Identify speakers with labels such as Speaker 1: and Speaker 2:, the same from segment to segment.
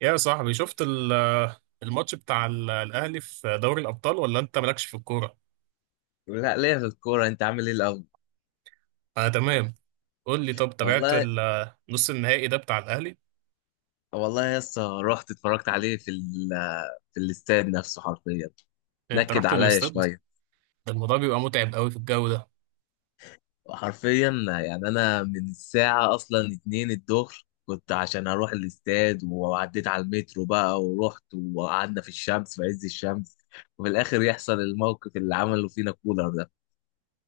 Speaker 1: يا صاحبي شفت الماتش بتاع الأهلي في دوري الأبطال ولا أنت مالكش في الكورة؟
Speaker 2: لا، ليا في الكورة. انت عامل ايه الاول؟
Speaker 1: أنا تمام. قول لي، طب تابعت
Speaker 2: والله
Speaker 1: نص النهائي ده بتاع الأهلي؟
Speaker 2: والله يا اسطى رحت اتفرجت عليه في الاستاد نفسه حرفيا.
Speaker 1: أنت
Speaker 2: نكد
Speaker 1: رحت
Speaker 2: عليا
Speaker 1: للاستاد؟
Speaker 2: شوية.
Speaker 1: ده الموضوع بيبقى متعب قوي في الجو ده.
Speaker 2: حرفيا يعني انا من الساعة اصلا اتنين الظهر كنت عشان اروح الاستاد، وعديت على المترو بقى ورحت وقعدنا في الشمس في عز الشمس. وفي الاخر يحصل الموقف اللي عمله فينا كولر ده.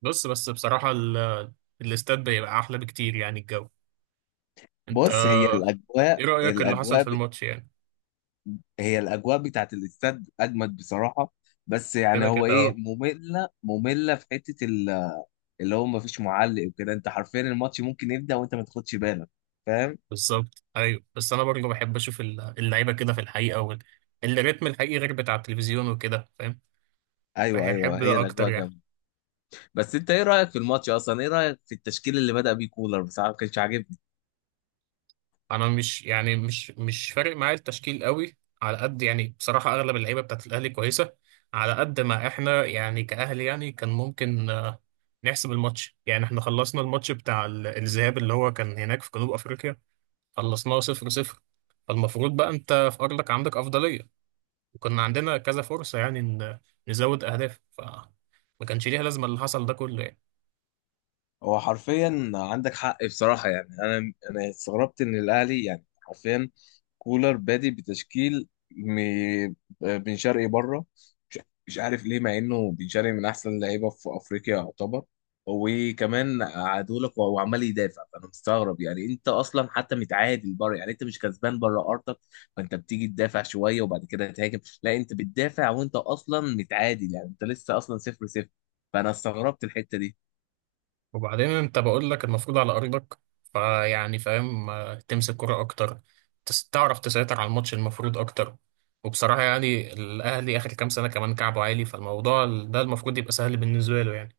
Speaker 1: بص بس بصراحة، الاستاد بيبقى أحلى بكتير يعني الجو. أنت،
Speaker 2: بص،
Speaker 1: إيه رأيك اللي حصل في الماتش يعني؟
Speaker 2: هي الاجواء بتاعت الاستاد اجمد بصراحه. بس يعني
Speaker 1: كده
Speaker 2: هو
Speaker 1: كده
Speaker 2: ايه،
Speaker 1: أه.
Speaker 2: ممله في حته اللي هو ما فيش معلق وكده، انت حرفيا الماتش ممكن يبدا وانت ما تاخدش بالك، فاهم؟
Speaker 1: بالظبط أيوه، بس أنا برضه بحب أشوف اللعيبة كده في الحقيقة الريتم الحقيقي غير بتاع التلفزيون وكده، فاهم؟
Speaker 2: ايوه ايوه،
Speaker 1: بحب
Speaker 2: هي
Speaker 1: ده أكتر
Speaker 2: الاجواء
Speaker 1: يعني.
Speaker 2: جامده. بس انت ايه رايك في الماتش اصلا؟ ايه رايك في التشكيل اللي بدا بيه كولر؟ بصراحه ما كانش عاجبني.
Speaker 1: انا مش يعني مش فارق معايا التشكيل قوي على قد يعني، بصراحه اغلب اللعيبه بتاعت الاهلي كويسه. على قد ما احنا يعني كاهلي يعني كان ممكن نحسب الماتش. يعني احنا خلصنا الماتش بتاع الذهاب اللي هو كان هناك في جنوب افريقيا، خلصناه صفر صفر. فالمفروض بقى انت في ارضك عندك افضليه، وكنا عندنا كذا فرصه يعني ان نزود اهداف. ف ما كانش ليها لازمه اللي حصل ده كله يعني.
Speaker 2: هو حرفيا عندك حق بصراحة، يعني أنا استغربت إن الأهلي يعني حرفيا كولر بادي بتشكيل بن شرقي بره. مش مش عارف ليه، مع إنه بن شرقي من أحسن اللعيبة في أفريقيا يعتبر. وكمان قعدوا لك وهو عمال يدافع، فأنا مستغرب. يعني أنت أصلا حتى متعادل بره، يعني أنت مش كسبان بره أرضك، فأنت بتيجي تدافع شوية وبعد كده تهاجم؟ لا، أنت بتدافع وأنت أصلا متعادل، يعني أنت لسه أصلا صفر صفر. فأنا استغربت الحتة دي.
Speaker 1: وبعدين انت، بقول لك المفروض على ارضك، فيعني فاهم، تمسك كرة اكتر، تعرف تسيطر على الماتش المفروض اكتر. وبصراحة يعني الاهلي اخر كام سنة كمان كعبه عالي، فالموضوع ده المفروض يبقى سهل بالنسبة له يعني.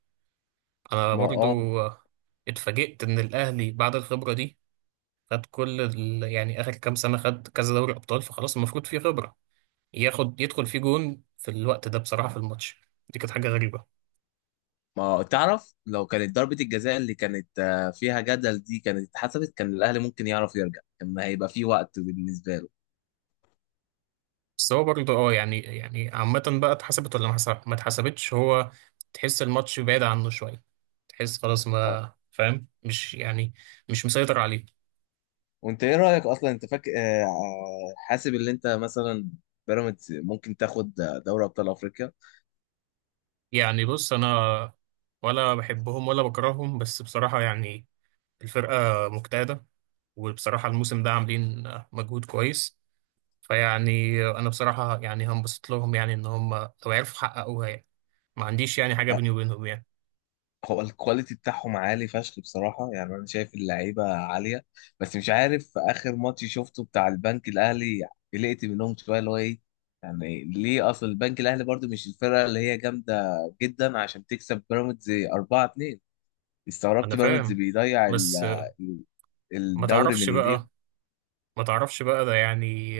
Speaker 1: انا
Speaker 2: ما اه
Speaker 1: برضو اتفاجئت ان الاهلي بعد الخبرة دي خد كل يعني اخر كام سنة خد كذا دوري ابطال، فخلاص المفروض فيه خبرة. ياخد يدخل فيه جون في الوقت ده، بصراحة في الماتش دي كانت حاجة غريبة.
Speaker 2: ما تعرف لو كانت ضربة الجزاء اللي كانت فيها جدل دي كانت اتحسبت، كان الأهلي ممكن يعرف يرجع، كان هيبقى في وقت بالنسبة له.
Speaker 1: بس هو برضه اه يعني يعني عامة بقى اتحسبت ولا ما اتحسبتش. هو تحس الماتش بعيد عنه شوية، تحس خلاص
Speaker 2: اه.
Speaker 1: ما فاهم مش يعني مش مسيطر عليه.
Speaker 2: وانت ايه رأيك اصلا؟ انت فاكر حاسب اللي انت مثلا بيراميدز ممكن تاخد دوري ابطال افريقيا؟
Speaker 1: يعني بص، أنا ولا بحبهم ولا بكرههم، بس بصراحة يعني الفرقة مجتهدة، وبصراحة الموسم ده عاملين مجهود كويس. فيعني أنا بصراحة يعني هنبسط لهم يعني إن هم لو عرفوا يحققوها يعني، ما عنديش يعني حاجة بيني وبينهم يعني.
Speaker 2: هو الكواليتي بتاعهم عالي فشخ بصراحة، يعني أنا شايف اللعيبة عالية. بس مش عارف، في آخر ماتش شفته بتاع البنك الأهلي قلقت منهم شوية. اللي هو إيه يعني، ليه؟ أصل البنك الأهلي برضو مش الفرقة اللي هي جامدة جدا عشان تكسب بيراميدز 4-2.
Speaker 1: أنا
Speaker 2: استغربت بيراميدز
Speaker 1: فاهم
Speaker 2: بيضيع
Speaker 1: بس.
Speaker 2: ال-
Speaker 1: ما
Speaker 2: الدوري
Speaker 1: تعرفش
Speaker 2: من إيديهم.
Speaker 1: بقى ما تعرفش بقى ده يعني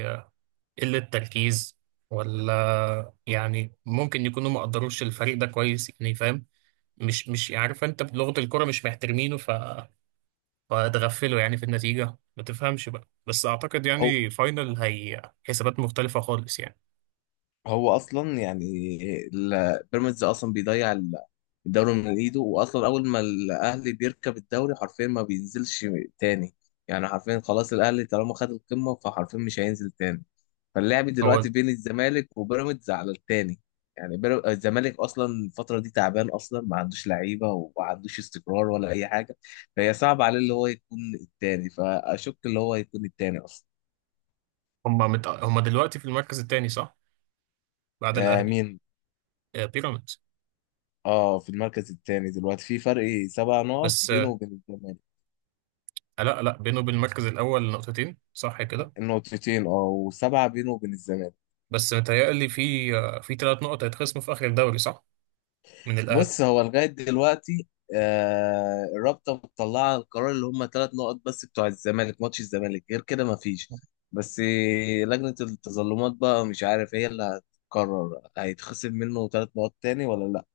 Speaker 1: قلة تركيز، ولا يعني ممكن يكونوا ما قدروش الفريق ده كويس يعني، فاهم؟ مش عارف، انت بلغة الكرة مش محترمينه فاتغفلوا يعني في النتيجة. ما تفهمش بقى، بس اعتقد يعني فاينل هي حسابات مختلفة خالص يعني.
Speaker 2: هو اصلا يعني بيراميدز اصلا بيضيع الدوري من ايده. واصلا اول ما الاهلي بيركب الدوري حرفيا ما بينزلش تاني. يعني حرفيا خلاص الاهلي طالما خد القمه فحرفيا مش هينزل تاني. فاللعب دلوقتي
Speaker 1: هو
Speaker 2: بين الزمالك وبيراميدز على التاني. يعني الزمالك اصلا الفتره دي تعبان، اصلا ما عندوش لعيبه وما عندوش استقرار ولا اي حاجه، فهي صعب عليه اللي هو يكون التاني، فاشك اللي هو يكون التاني اصلا.
Speaker 1: هم دلوقتي في المركز الثاني صح؟ بعد
Speaker 2: آه،
Speaker 1: الاهلي.
Speaker 2: مين؟
Speaker 1: بيراميدز.
Speaker 2: اه، في المركز الثاني دلوقتي، في فرق 7 نقط
Speaker 1: بس
Speaker 2: بينه وبين الزمالك.
Speaker 1: لا لا، بينه وبين المركز الاول نقطتين صح كده.
Speaker 2: نقطتين، اه، و7 بينه وبين الزمالك.
Speaker 1: بس متهيألي في في ثلاث نقط هيتخصموا في اخر الدوري صح، من الاهلي.
Speaker 2: بص هو لغاية دلوقتي آه الرابطة مطلعة القرار اللي هم 3 نقط بس، بتوع الزمالك، ماتش الزمالك، غير كده ما فيش. بس لجنة التظلمات بقى مش عارف، هي اللي هتقرر هيتخصم منه 3 نقط تاني ولا لا.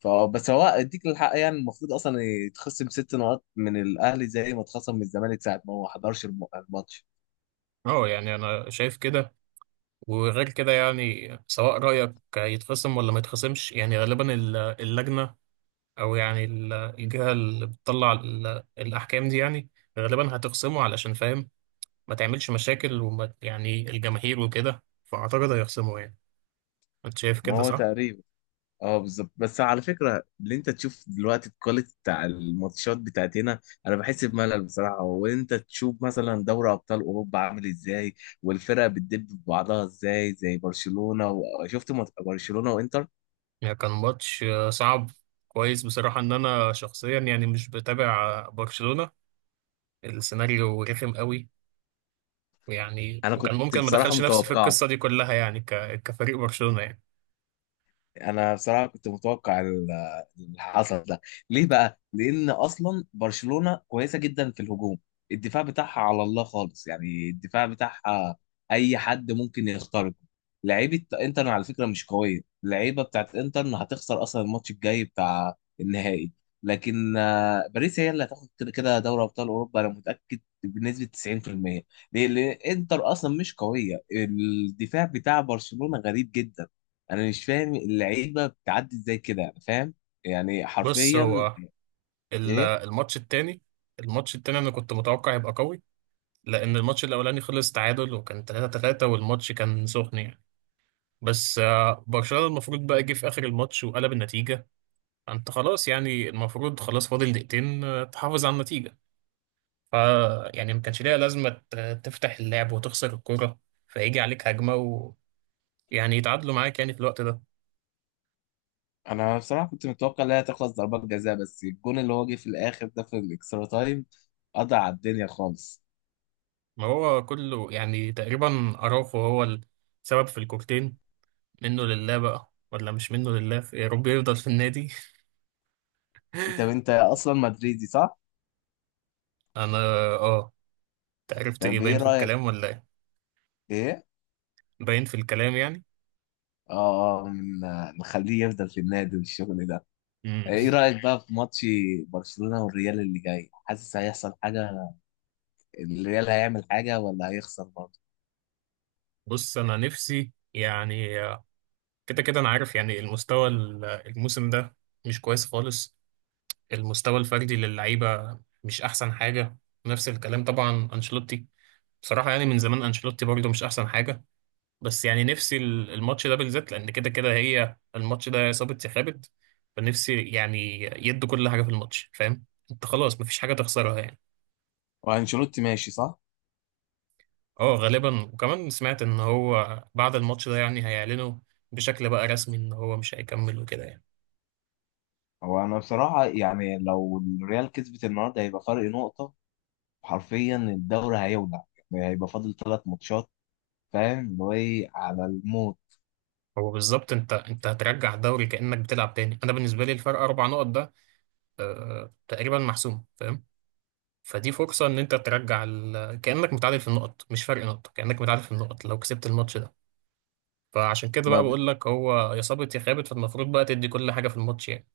Speaker 2: فبس هو اديك الحق، يعني المفروض اصلا يتخصم 6 نقط من الاهلي زي ما اتخصم من الزمالك ساعة ما هو ما حضرش الماتش.
Speaker 1: اه يعني انا شايف كده. وغير كده يعني سواء رايك يتخصم ولا ما يتخصمش، يعني غالبا اللجنه او يعني الجهه اللي بتطلع الاحكام دي يعني غالبا هتخصمه. علشان فاهم، ما تعملش مشاكل وما يعني الجماهير وكده، فاعتقد هيخصمه يعني. انت شايف
Speaker 2: ما
Speaker 1: كده
Speaker 2: هو
Speaker 1: صح؟
Speaker 2: تقريبا اه بالظبط. بس على فكره، اللي انت تشوف دلوقتي الكواليتي بتاع الماتشات بتاعت هنا انا بحس بملل بصراحه. وانت تشوف مثلا دوري ابطال اوروبا عامل ازاي، والفرق بتدب في بعضها ازاي زي برشلونه. وشفت برشلونه وانتر.
Speaker 1: يعني كان ماتش صعب كويس بصراحه. ان انا شخصيا يعني مش بتابع برشلونه، السيناريو رخم قوي يعني،
Speaker 2: انا
Speaker 1: وكان
Speaker 2: كنت
Speaker 1: ممكن ما
Speaker 2: بصراحه
Speaker 1: دخلش نفسي في
Speaker 2: متوقعه.
Speaker 1: القصة دي كلها يعني، كفريق برشلونة يعني.
Speaker 2: انا بصراحه كنت متوقع اللي حصل ده. ليه بقى؟ لان اصلا برشلونه كويسه جدا في الهجوم، الدفاع بتاعها على الله خالص. يعني الدفاع بتاعها اي حد ممكن يخترقه. لعيبه انتر على فكره مش قويه، اللعيبه بتاعت انتر هتخسر اصلا الماتش الجاي بتاع النهائي. لكن باريس هي اللي هتاخد كده كده دوري ابطال اوروبا، انا متاكد بنسبه 90%. ليه؟ لان انتر اصلا مش قويه، الدفاع بتاع برشلونه غريب جدا. انا مش فاهم اللعيبه بتعدي ازاي كده، انا فاهم يعني
Speaker 1: بص،
Speaker 2: حرفيا.
Speaker 1: هو ال-
Speaker 2: ايه؟
Speaker 1: الماتش التاني الماتش التاني انا كنت متوقع يبقى قوي، لان الماتش الاولاني خلص تعادل وكان 3-3 والماتش كان سخن يعني. بس برشلونة المفروض بقى جه في اخر الماتش وقلب النتيجة. انت خلاص يعني المفروض خلاص فاضل دقيقتين تحافظ على النتيجة. ف يعني ما كانش ليها لازمة تفتح اللعب وتخسر الكورة، فيجي عليك هجمة ويعني يتعادلوا معاك يعني في الوقت ده.
Speaker 2: انا بصراحه كنت متوقع انها تخلص ضربات جزاء، بس الجون اللي هو جه في الاخر ده في الاكسترا تايم قضى على الدنيا خالص.
Speaker 1: ما هو كله يعني تقريبا أراوخو هو السبب في الكورتين. منه لله بقى، ولا مش منه لله يا رب يفضل في النادي.
Speaker 2: انت اصلا مدريدي صح؟
Speaker 1: أنا آه. أنت عرفت إيه؟
Speaker 2: طب ايه
Speaker 1: باين في
Speaker 2: رايك؟
Speaker 1: الكلام ولا إيه؟
Speaker 2: ايه؟
Speaker 1: باين في الكلام يعني.
Speaker 2: اه، آه، من آه، نخليه يفضل في النادي والشغل ده.
Speaker 1: مم.
Speaker 2: ايه رايك بقى في ماتش برشلونه والريال اللي جاي؟ حاسس هيحصل حاجه؟ الريال هيعمل حاجه ولا هيخسر برضه؟
Speaker 1: بص أنا نفسي يعني كده كده أنا عارف يعني المستوى الموسم ده مش كويس خالص، المستوى الفردي للعيبة مش أحسن حاجة. نفس الكلام طبعا أنشيلوتي، بصراحة يعني من زمان أنشيلوتي برضه مش أحسن حاجة. بس يعني نفسي الماتش ده بالذات، لان كده كده هي الماتش ده يا صابت يا خابت. فنفسي يعني يدوا كل حاجه في الماتش، فاهم؟ انت خلاص مفيش حاجه تخسرها يعني.
Speaker 2: وانشيلوتي ماشي صح؟
Speaker 1: اه غالبا، وكمان سمعت ان هو بعد الماتش ده يعني هيعلنوا بشكل بقى رسمي ان هو مش هيكمل وكده يعني.
Speaker 2: هو انا بصراحه يعني لو الريال كسبت النهارده هيبقى فرق نقطه، حرفيا الدوري هيولع. يعني هيبقى فاضل 3 ماتشات، فاهم؟ اللي هو ايه، على الموت.
Speaker 1: هو بالظبط، انت هترجع الدوري كانك بتلعب تاني. انا بالنسبه لي الفرق اربع نقط ده آه تقريبا محسوم، فاهم؟ فدي فرصه ان انت ترجع كانك متعادل في النقط، مش فرق نقطه، كانك متعادل في النقط لو كسبت الماتش ده. فعشان كده
Speaker 2: ما
Speaker 1: بقى
Speaker 2: ب...
Speaker 1: بقول لك هو يا صابت يا خابت، فالمفروض بقى تدي كل حاجة في الماتش يعني.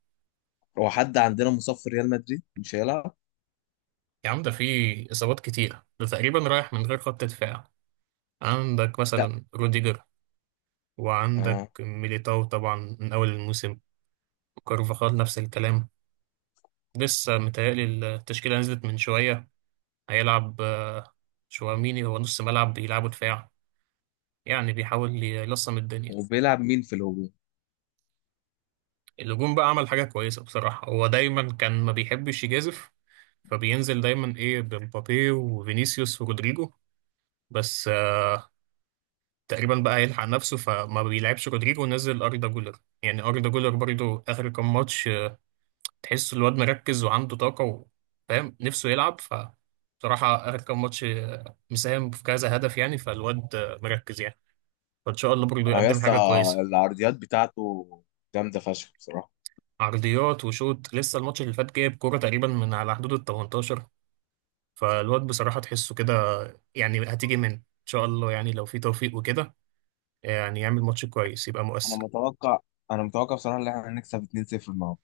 Speaker 2: هو حد عندنا مصاب في ريال مدريد مش هيلعب؟
Speaker 1: يا عم ده في إصابات كتير، ده تقريبا رايح من غير خط دفاع. عندك
Speaker 2: لا.
Speaker 1: مثلا روديجر، وعندك
Speaker 2: اه.
Speaker 1: ميليتاو طبعا من أول الموسم، كارفاخال نفس الكلام. لسه متهيألي التشكيلة نزلت من شوية، هيلعب شواميني. هو نص ملعب بيلعبوا دفاع يعني، بيحاول يلصم الدنيا.
Speaker 2: وبيلعب مين في الهجوم؟
Speaker 1: الهجوم بقى عمل حاجة كويسة بصراحة، هو دايما كان ما بيحبش يجازف، فبينزل دايما ايه بمبابي وفينيسيوس ورودريجو. بس تقريبا بقى هيلحق نفسه فما بيلعبش رودريجو ونزل أردا جولر. يعني أردا جولر برضو آخر كام ماتش تحس الواد مركز وعنده طاقة و- فاهم نفسه يلعب. ف بصراحة آخر كام ماتش مساهم في كذا هدف يعني، فالواد مركز يعني. فإن شاء الله برضو
Speaker 2: اه يا
Speaker 1: يقدم
Speaker 2: اسطى،
Speaker 1: حاجة كويسة.
Speaker 2: العرضيات بتاعته جامده فشخ بصراحه.
Speaker 1: عرضيات وشوط، لسه الماتش اللي فات جايب كورة تقريبا من على حدود ال 18. فالواد بصراحة تحسه كده يعني، هتيجي منه إن شاء الله يعني، لو في توفيق وكده يعني يعمل ماتش كويس يبقى
Speaker 2: انا
Speaker 1: مؤثر.
Speaker 2: متوقع انا متوقع بصراحه ان احنا هنكسب 2-0 النهارده.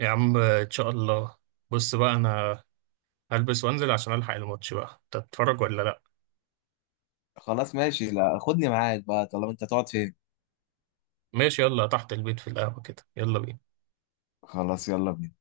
Speaker 1: يا عم إن شاء الله. بص بقى أنا هلبس وأنزل عشان ألحق الماتش بقى. أنت تتفرج ولا لأ؟
Speaker 2: خلاص ماشي. لا خدني معاك بقى، طالما انت، هتقعد فين؟
Speaker 1: ماشي، يلا تحت البيت في القهوة كده، يلا بينا.
Speaker 2: خلاص يلا بينا.